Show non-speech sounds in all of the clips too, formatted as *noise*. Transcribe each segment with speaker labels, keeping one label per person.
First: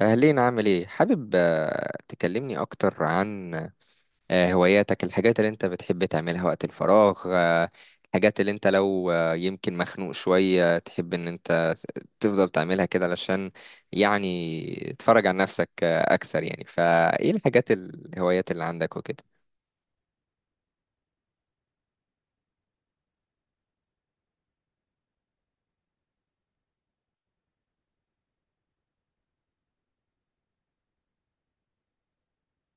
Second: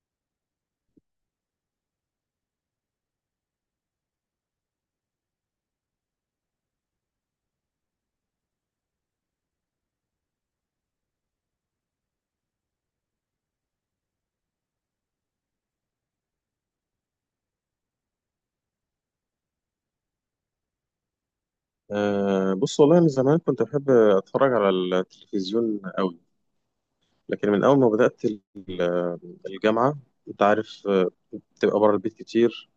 Speaker 1: أهلين، عامل إيه؟ حابب تكلمني أكتر عن هواياتك، الحاجات اللي أنت بتحب تعملها وقت الفراغ، الحاجات اللي أنت لو يمكن مخنوق شوية تحب إن أنت تفضل تعملها كده، علشان يعني تتفرج عن نفسك أكثر. يعني فإيه الحاجات، الهوايات اللي عندك وكده؟
Speaker 2: بص والله من زمان كنت بحب أتفرج على التلفزيون قوي، لكن من أول ما بدأت الجامعة أنت عارف، بتبقى بره البيت كتير،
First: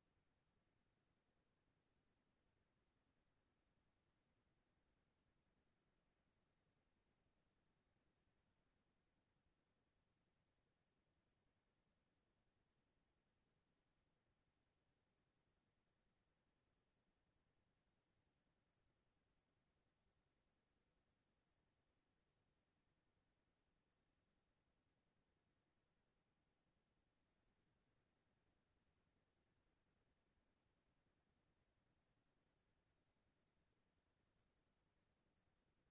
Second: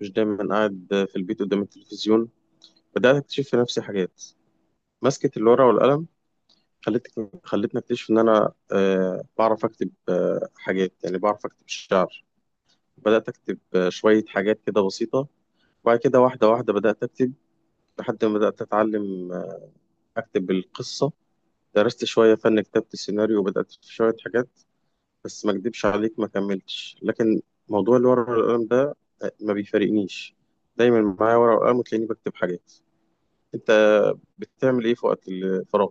Speaker 2: مش دايما قاعد في البيت قدام التلفزيون. بدأت أكتشف في نفسي حاجات. مسكة الورقة والقلم خلتني أكتشف إن أنا بعرف أكتب حاجات، يعني بعرف أكتب شعر. بدأت أكتب شوية حاجات كده بسيطة، وبعد كده واحدة واحدة بدأت أكتب، لحد ما بدأت أتعلم آه، أكتب القصة. درست شوية فن كتابة السيناريو وبدأت في شوية حاجات، بس ما أكدبش عليك ما كملتش. لكن موضوع الورق والقلم ده ما بيفارقنيش، دايما معايا ورقة وقلم وتلاقيني بكتب حاجات. أنت بتعمل إيه في وقت الفراغ؟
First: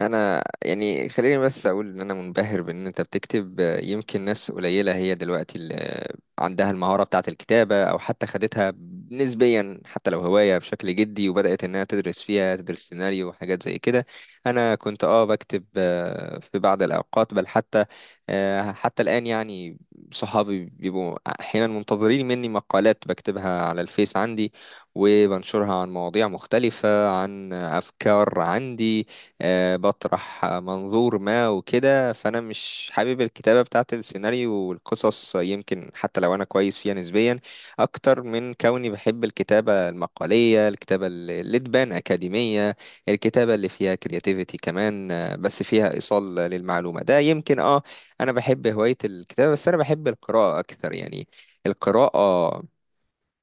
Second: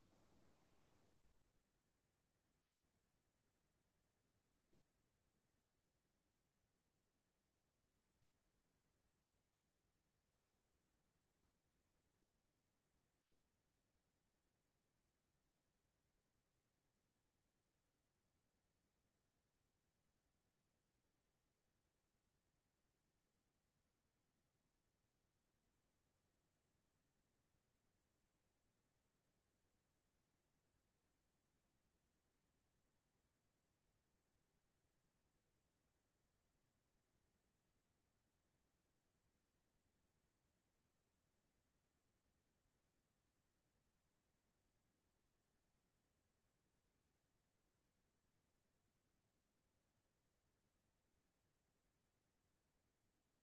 Speaker 1: انا يعني خليني بس اقول ان انا منبهر بان انت بتكتب. يمكن ناس قليله هي دلوقتي اللي عندها المهاره بتاعه الكتابه، او حتى خدتها نسبيا حتى لو هوايه بشكل جدي، وبدات انها تدرس فيها، تدرس سيناريو وحاجات زي كده. انا كنت بكتب في بعض الاوقات، بل حتى حتى الان يعني. صحابي بيبقوا احيانا منتظرين مني مقالات بكتبها على الفيس عندي وبنشرها، عن مواضيع مختلفه، عن افكار عندي، بطرح منظور ما وكده. فانا مش حابب الكتابه بتاعه السيناريو والقصص، يمكن حتى لو انا كويس فيها نسبيا، اكتر من كوني بحب الكتابه المقاليه، الكتابه اللي تبان اكاديميه، الكتابه اللي فيها كرياتيفيتي كمان، بس فيها ايصال للمعلومه. ده يمكن انا بحب هوايه الكتابه، بس انا بحب القراءه اكتر يعني. القراءه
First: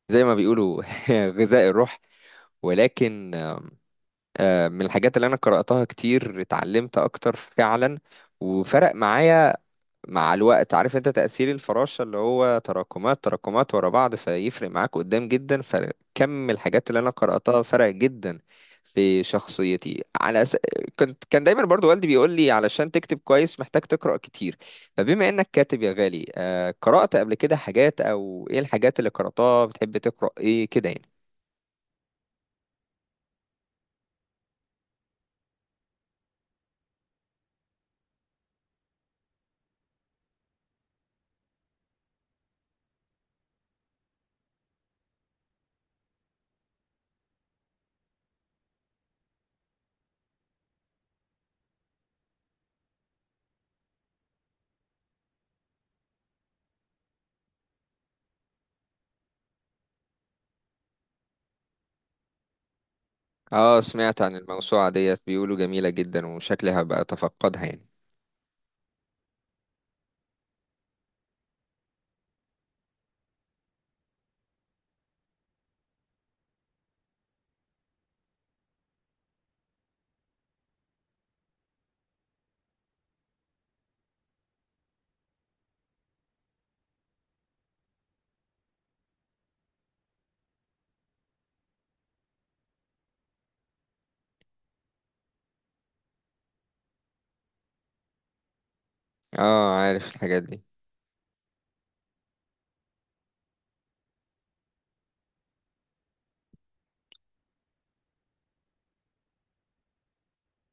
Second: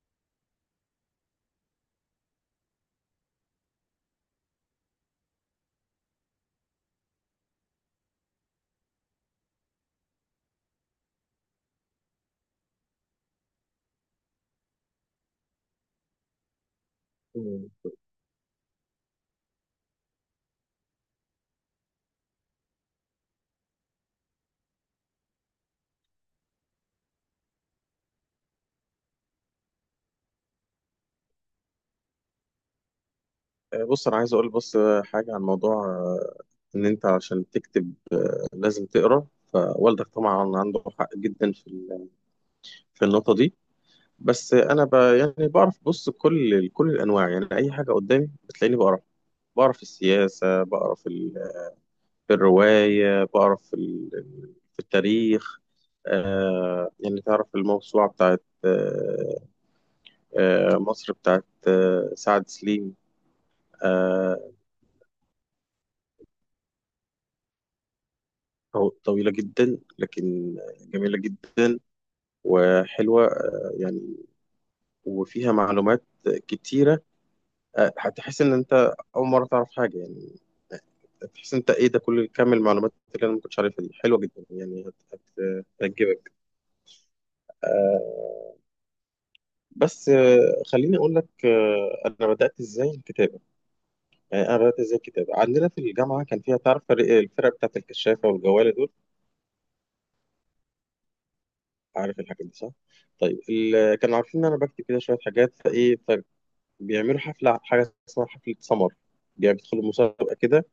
Speaker 1: زي ما بيقولوا *laughs* غذاء الروح. ولكن من الحاجات اللي انا قرأتها كتير اتعلمت اكتر فعلا، وفرق معايا مع الوقت. عارف انت تأثير الفراشة اللي هو تراكمات تراكمات ورا بعض، فيفرق معاك قدام جدا. فكم الحاجات اللي انا قرأتها
Speaker 2: مم.
Speaker 1: فرق جدا في شخصيتي، على أس... كان دايما برضو والدي بيقول لي علشان تكتب كويس محتاج تقرأ كتير. فبما انك كاتب يا غالي، قرأت قبل كده حاجات، او ايه الحاجات اللي قرأتها، بتحب تقرأ ايه كده يعني؟
Speaker 2: بص أنا عايز أقول بس حاجة عن موضوع إن أنت عشان تكتب لازم تقرأ، فوالدك طبعا عنده حق جدا في في النقطة دي. بس أنا يعني بعرف، بص، كل الأنواع، يعني أي حاجة قدامي بتلاقيني بقرأ. بعرف السياسة، بعرف في الرواية، بقرا في في التاريخ. يعني تعرف الموسوعة بتاعت مصر، بتاعت سعد سليم.
Speaker 1: اه، سمعت عن
Speaker 2: آه،
Speaker 1: الموسوعة ديت، بيقولوا جميلة جدا، وشكلي هبقى اتفقدها يعني.
Speaker 2: طويلة جدا، لكن جميلة جدا وحلوة، يعني وفيها معلومات كتيرة. هتحس إن أنت أول مرة تعرف حاجة، يعني تحس أنت إيه ده، كل كم المعلومات اللي أنا ما كنتش عارفها دي، حلوة جدا يعني، هتعجبك. بس خليني أقول لك أنا بدأت إزاي الكتابة. يعني انا بدات ازاي الكتاب، عندنا في الجامعه كان فيها تعرف الفرق بتاعت الكشافه والجواله دول،
Speaker 1: اه عارف الحاجات دي.
Speaker 2: عارف الحاجات دي صح. طيب، كانوا عارفين ان انا بكتب كده شويه حاجات. فايه فبيعملوا حفله، حاجه اسمها حفله سمر، يعني بيدخلوا مسابقه كده.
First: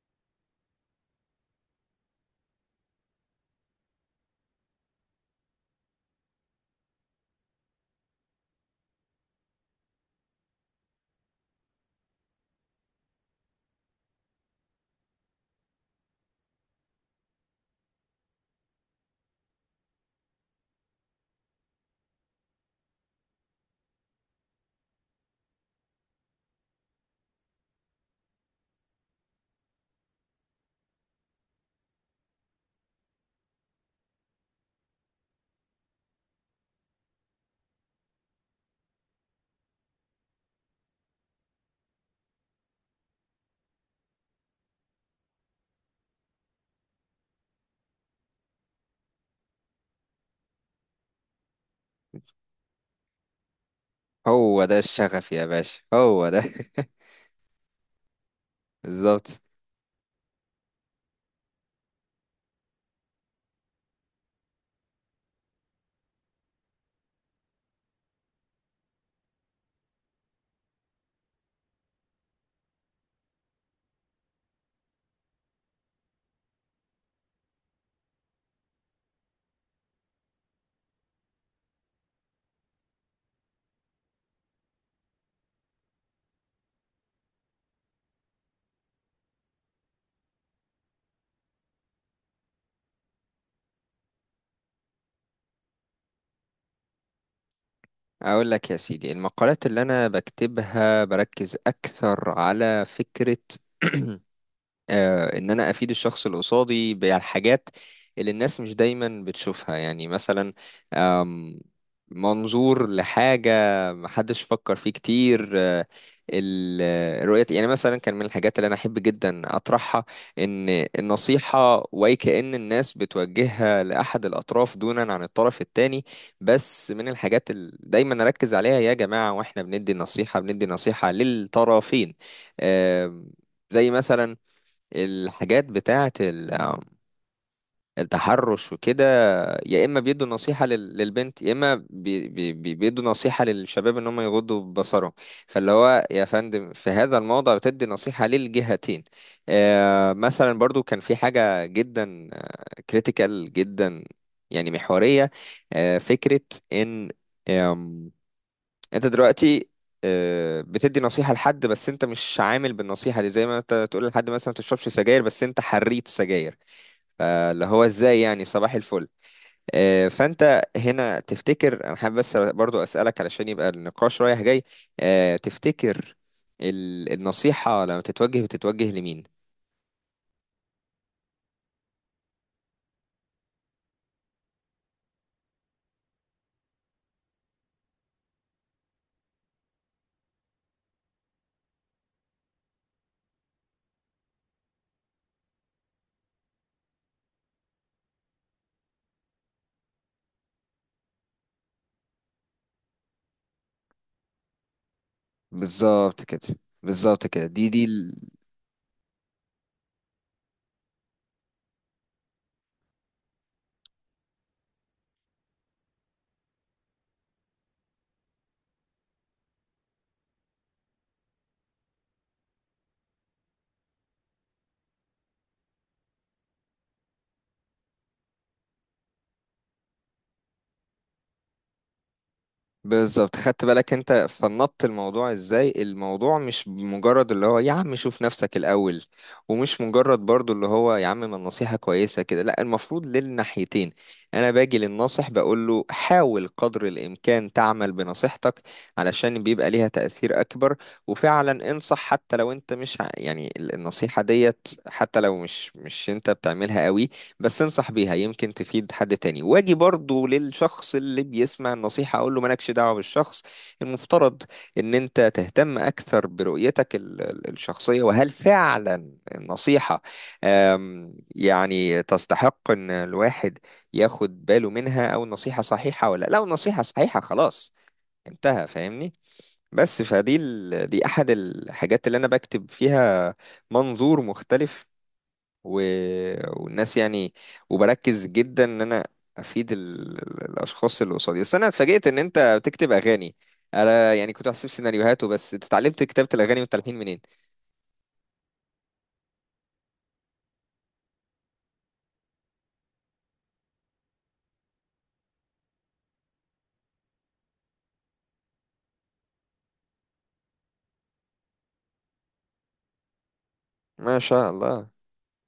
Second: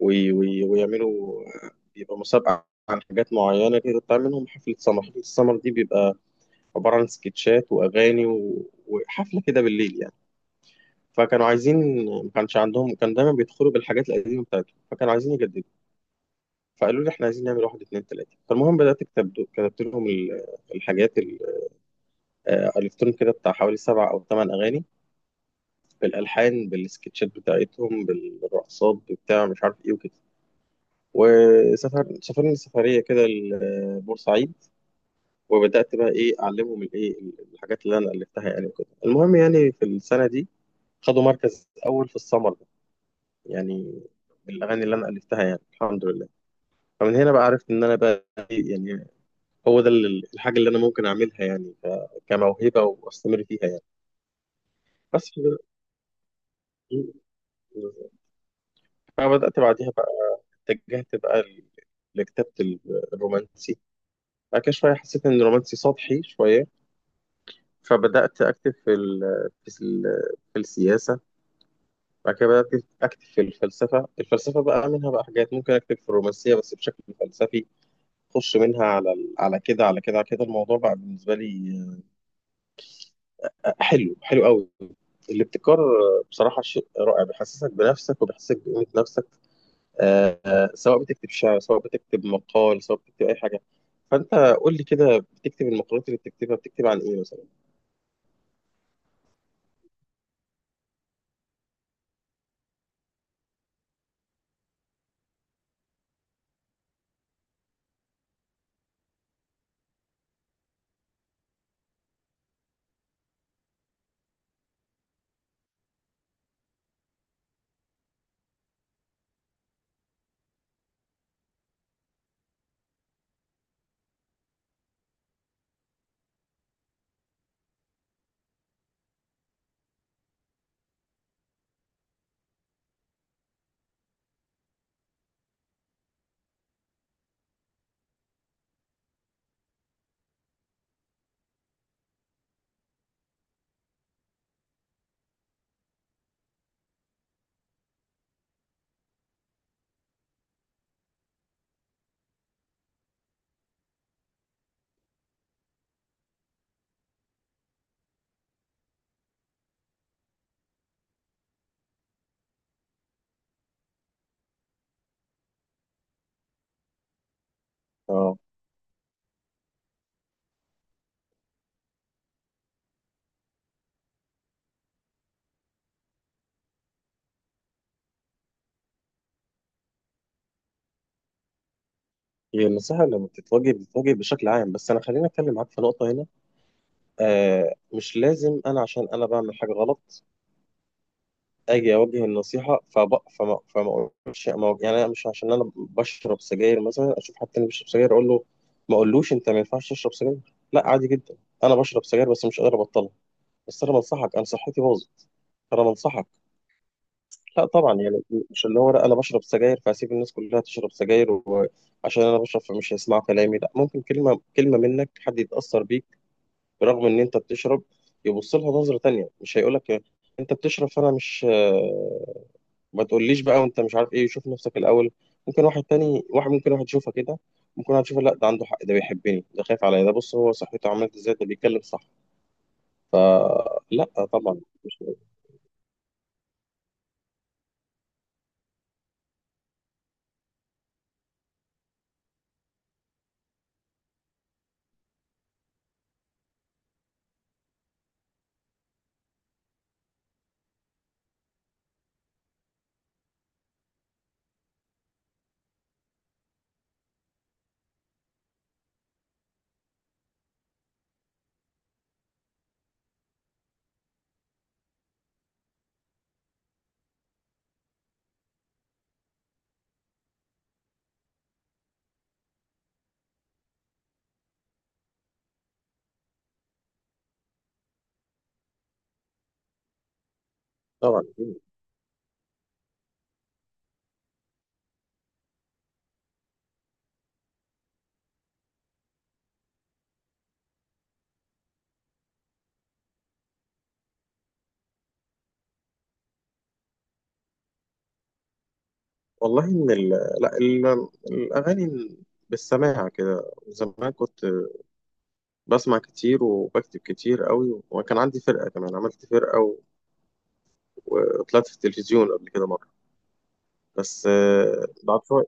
Speaker 2: وي وي ويعملوا، بيبقى مسابقه عن حاجات معينه كده، بتعمل منهم حفله سمر. حفله السمر دي بيبقى عباره عن سكتشات واغاني وحفله كده بالليل يعني. فكانوا عايزين، ما كانش عندهم، كان دايما بيدخلوا بالحاجات القديمه بتاعتهم فكانوا عايزين يجددوا، فقالوا لي احنا عايزين نعمل 1 2 3. فالمهم بدات اكتب، كتبت لهم الحاجات الفتهم كده بتاع حوالي 7 أو 8 اغاني، بالالحان بالسكتشات بتاعتهم بالرقصات بتاع مش عارف ايه وكده. سافرنا سفريه كده لبورسعيد، وبدات بقى ايه اعلمهم الايه الحاجات اللي انا الفتها يعني وكده. المهم يعني في السنه دي خدوا مركز اول في السمر ده، يعني بالاغاني اللي انا الفتها، يعني الحمد لله. فمن هنا بقى عرفت ان انا بقى إيه، يعني هو ده الحاجة اللي أنا ممكن أعملها، يعني كموهبة وأستمر فيها يعني.
Speaker 1: هو ده
Speaker 2: بس
Speaker 1: الشغف يا باشا، هو ده *laughs* بالظبط.
Speaker 2: فبدأت بعديها بقى، اتجهت بقى لكتابة الرومانسي. بعد كده شوية حسيت إن الرومانسي سطحي شوية، فبدأت أكتب في, ال في السياسة. بعد كده بدأت أكتب في الفلسفة، الفلسفة بقى منها بقى حاجات ممكن أكتب في الرومانسية بس بشكل فلسفي. أخش منها على على كده، على كده على كده الموضوع بقى بالنسبة لي حلو، حلو قوي. الابتكار بصراحة شيء رائع، بيحسسك بنفسك وبيحسسك بقيمة نفسك. سواء بتكتب شعر، سواء بتكتب مقال، سواء بتكتب أي حاجة. فأنت قول لي كده، بتكتب المقالات اللي بتكتبها، بتكتب عن إيه مثلا؟
Speaker 1: اقول لك يا سيدي، المقالات اللي انا بكتبها بركز اكثر على فكرة *clears throat* آه ان انا افيد الشخص اللي قصادي بالحاجات اللي الناس مش دايما بتشوفها. يعني مثلا أم، منظور لحاجة محدش فكر فيه كتير، رؤية. يعني مثلا كان من الحاجات اللي أنا أحب جدا أطرحها إن النصيحة، وأي كأن الناس بتوجهها لأحد الأطراف دونا عن الطرف التاني. بس من الحاجات اللي دايما أركز عليها، يا جماعة وإحنا بندي النصيحة بندي نصيحة للطرفين. آم، زي مثلا الحاجات بتاعة التحرش وكده، يا اما بيدوا نصيحه للبنت، يا اما بيدوا نصيحه للشباب ان هم يغضوا بصرهم. فاللي هو يا فندم، في هذا الموضع بتدي نصيحه للجهتين. مثلا برضو كان في حاجه جدا كريتيكال جدا، يعني محوريه. فكره ان آم، انت دلوقتي بتدي نصيحة لحد، بس انت مش عامل بالنصيحة دي. زي ما انت تقول لحد مثلا ما تشربش سجاير، بس انت حريت سجاير. فاللي هو ازاي؟
Speaker 2: اه،
Speaker 1: يعني صباح الفل. فانت هنا تفتكر، انا حابب بس برضو اسالك علشان يبقى النقاش رايح جاي، تفتكر النصيحه لما تتوجه بتتوجه لمين؟
Speaker 2: هي النصيحة لما بتتوجه بتتوجه بشكل عام، بس أنا خليني أتكلم معاك في نقطة هنا. آه، مش لازم أنا عشان أنا بعمل حاجة غلط اجي اوجه النصيحه. فب... فما فما اقولش ما... أقول- يعني انا مش عشان انا بشرب سجاير مثلا، اشوف حد تاني بيشرب سجاير اقول له ما اقولوش انت ما ينفعش تشرب سجاير، لا عادي جدا. انا بشرب سجاير بس مش قادر ابطلها، بس انا بنصحك، انا صحتي باظت، انا
Speaker 1: بالظبط
Speaker 2: بنصحك.
Speaker 1: كده. بالظبط كده،
Speaker 2: لا
Speaker 1: دي.
Speaker 2: طبعا، يعني مش اللي هو لا انا بشرب سجاير فهسيب الناس كلها تشرب سجاير، وعشان انا بشرب فمش هيسمعوا كلامي، لا ممكن كلمه كلمه منك حد يتاثر بيك. برغم ان انت بتشرب، يبص لها نظره تانيه، مش هيقول لك انت بتشرب فانا مش، ما تقوليش بقى وانت مش عارف ايه شوف نفسك الاول. ممكن واحد تاني، واحد ممكن واحد يشوفها كده، ممكن واحد يشوفها لا ده عنده حق، ده بيحبني، ده خايف عليا، ده بص هو صحته عملت ازاي، ده بيتكلم صح.
Speaker 1: بالظبط، خدت بالك
Speaker 2: لا
Speaker 1: انت
Speaker 2: طبعا،
Speaker 1: فنطت
Speaker 2: مش
Speaker 1: الموضوع ازاي؟ الموضوع مش مجرد اللي هو يا عم شوف نفسك الاول، ومش مجرد برضو اللي هو يا عم ما النصيحة كويسة كده. لا، المفروض للناحيتين. انا باجي للناصح بقول له حاول قدر الامكان تعمل بنصيحتك، علشان بيبقى ليها تأثير اكبر. وفعلا انصح حتى لو انت مش يعني النصيحة ديت حتى لو مش انت بتعملها قوي، بس انصح بيها يمكن تفيد حد تاني. واجي برضو للشخص اللي بيسمع النصيحة، اقول له مالكش دعوة بالشخص. المفترض ان انت تهتم اكثر برؤيتك الشخصية، وهل فعلا النصيحة يعني تستحق ان الواحد ياخد باله منها، او النصيحة صحيحة ولا. لو النصيحة صحيحة، خلاص انتهى، فاهمني؟ بس فدي دي
Speaker 2: طبعا.
Speaker 1: احد الحاجات اللي انا بكتب فيها، منظور مختلف و... والناس يعني. وبركز جدا ان انا افيد الاشخاص اللي قصادي. بس انا اتفاجئت ان انت بتكتب اغاني، انا يعني كنت بحسب سيناريوهات وبس. انت اتعلمت كتابة الاغاني والتلحين منين؟
Speaker 2: والله ان ال... لا ال... الاغاني بالسماع كده، زمان كنت بسمع كتير وبكتب كتير قوي، وكان عندي فرقه كمان، عملت فرقه وطلعت في التلفزيون قبل كده مره.
Speaker 1: ما
Speaker 2: بس
Speaker 1: شاء الله.
Speaker 2: بعد شويه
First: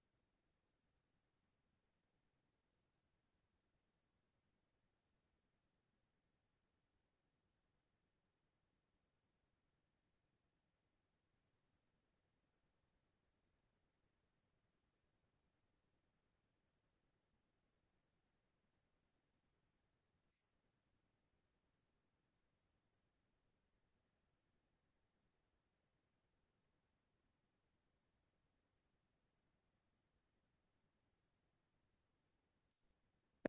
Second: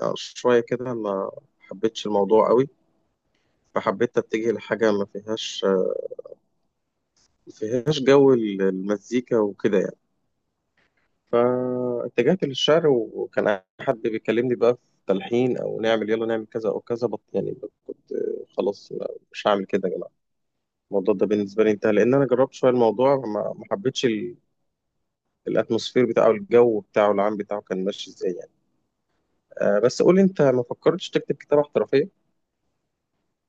Speaker 2: يعني، شويه كده ما حبيتش الموضوع قوي، فحبيت اتجه لحاجه ما فيهاش، ما فيهاش جو المزيكا وكده يعني. فاتجهت للشعر، وكان حد بيكلمني بقى في تلحين او نعمل يلا نعمل كذا او كذا بط يعني، كنت خلاص مش هعمل كده يا جماعه. الموضوع ده بالنسبه لي انتهى، لان انا جربت شويه الموضوع، ما حبيتش الاتموسفير بتاعه، الجو بتاعه العام بتاعه كان ماشي ازاي يعني. آه بس قول لي انت، ما فكرتش تكتب كتابه احترافيه؟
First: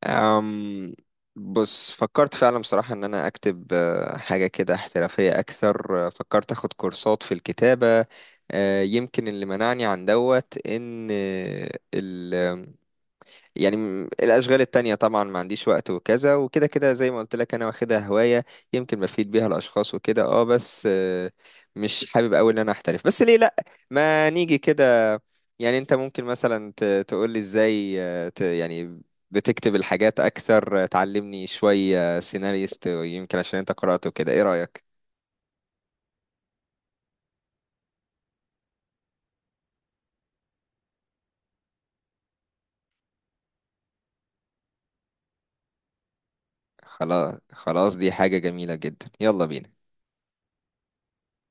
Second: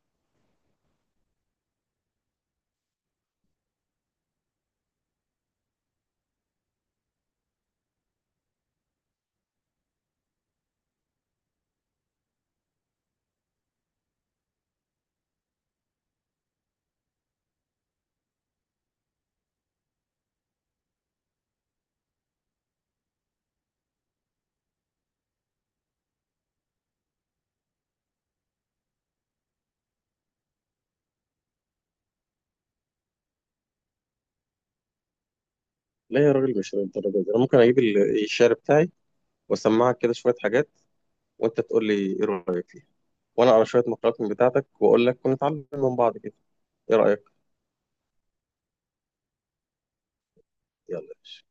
Speaker 1: أم... بص، فكرت فعلا بصراحة ان انا اكتب حاجة كده احترافية اكثر. فكرت اخد كورسات في الكتابة، يمكن اللي منعني عن دوت ان يعني الأشغال التانية طبعا، ما عنديش وقت وكذا وكده كده. زي ما قلت لك، أنا واخدها هواية يمكن بفيد بيها الأشخاص وكده. اه بس آه، مش حابب أوي إن أنا أحترف، بس ليه لأ؟ ما نيجي كده. يعني أنت ممكن مثلا تقول لي إزاي يعني بتكتب الحاجات أكثر، تعلمني شوية سيناريست، يمكن عشان أنت قرأته كده. إيه رأيك؟
Speaker 2: لا يا راجل مش للدرجه دي، انا ممكن اجيب الشعر بتاعي واسمعك كده شويه حاجات، وانت تقول لي ايه رايك فيها، وانا اقرا شويه مقالات من بتاعتك واقول لك، ونتعلم من بعض كده. ايه رايك؟
Speaker 1: خلاص خلاص، دي حاجة جميلة جدا، يلا بينا.
Speaker 2: يلا يا باشا.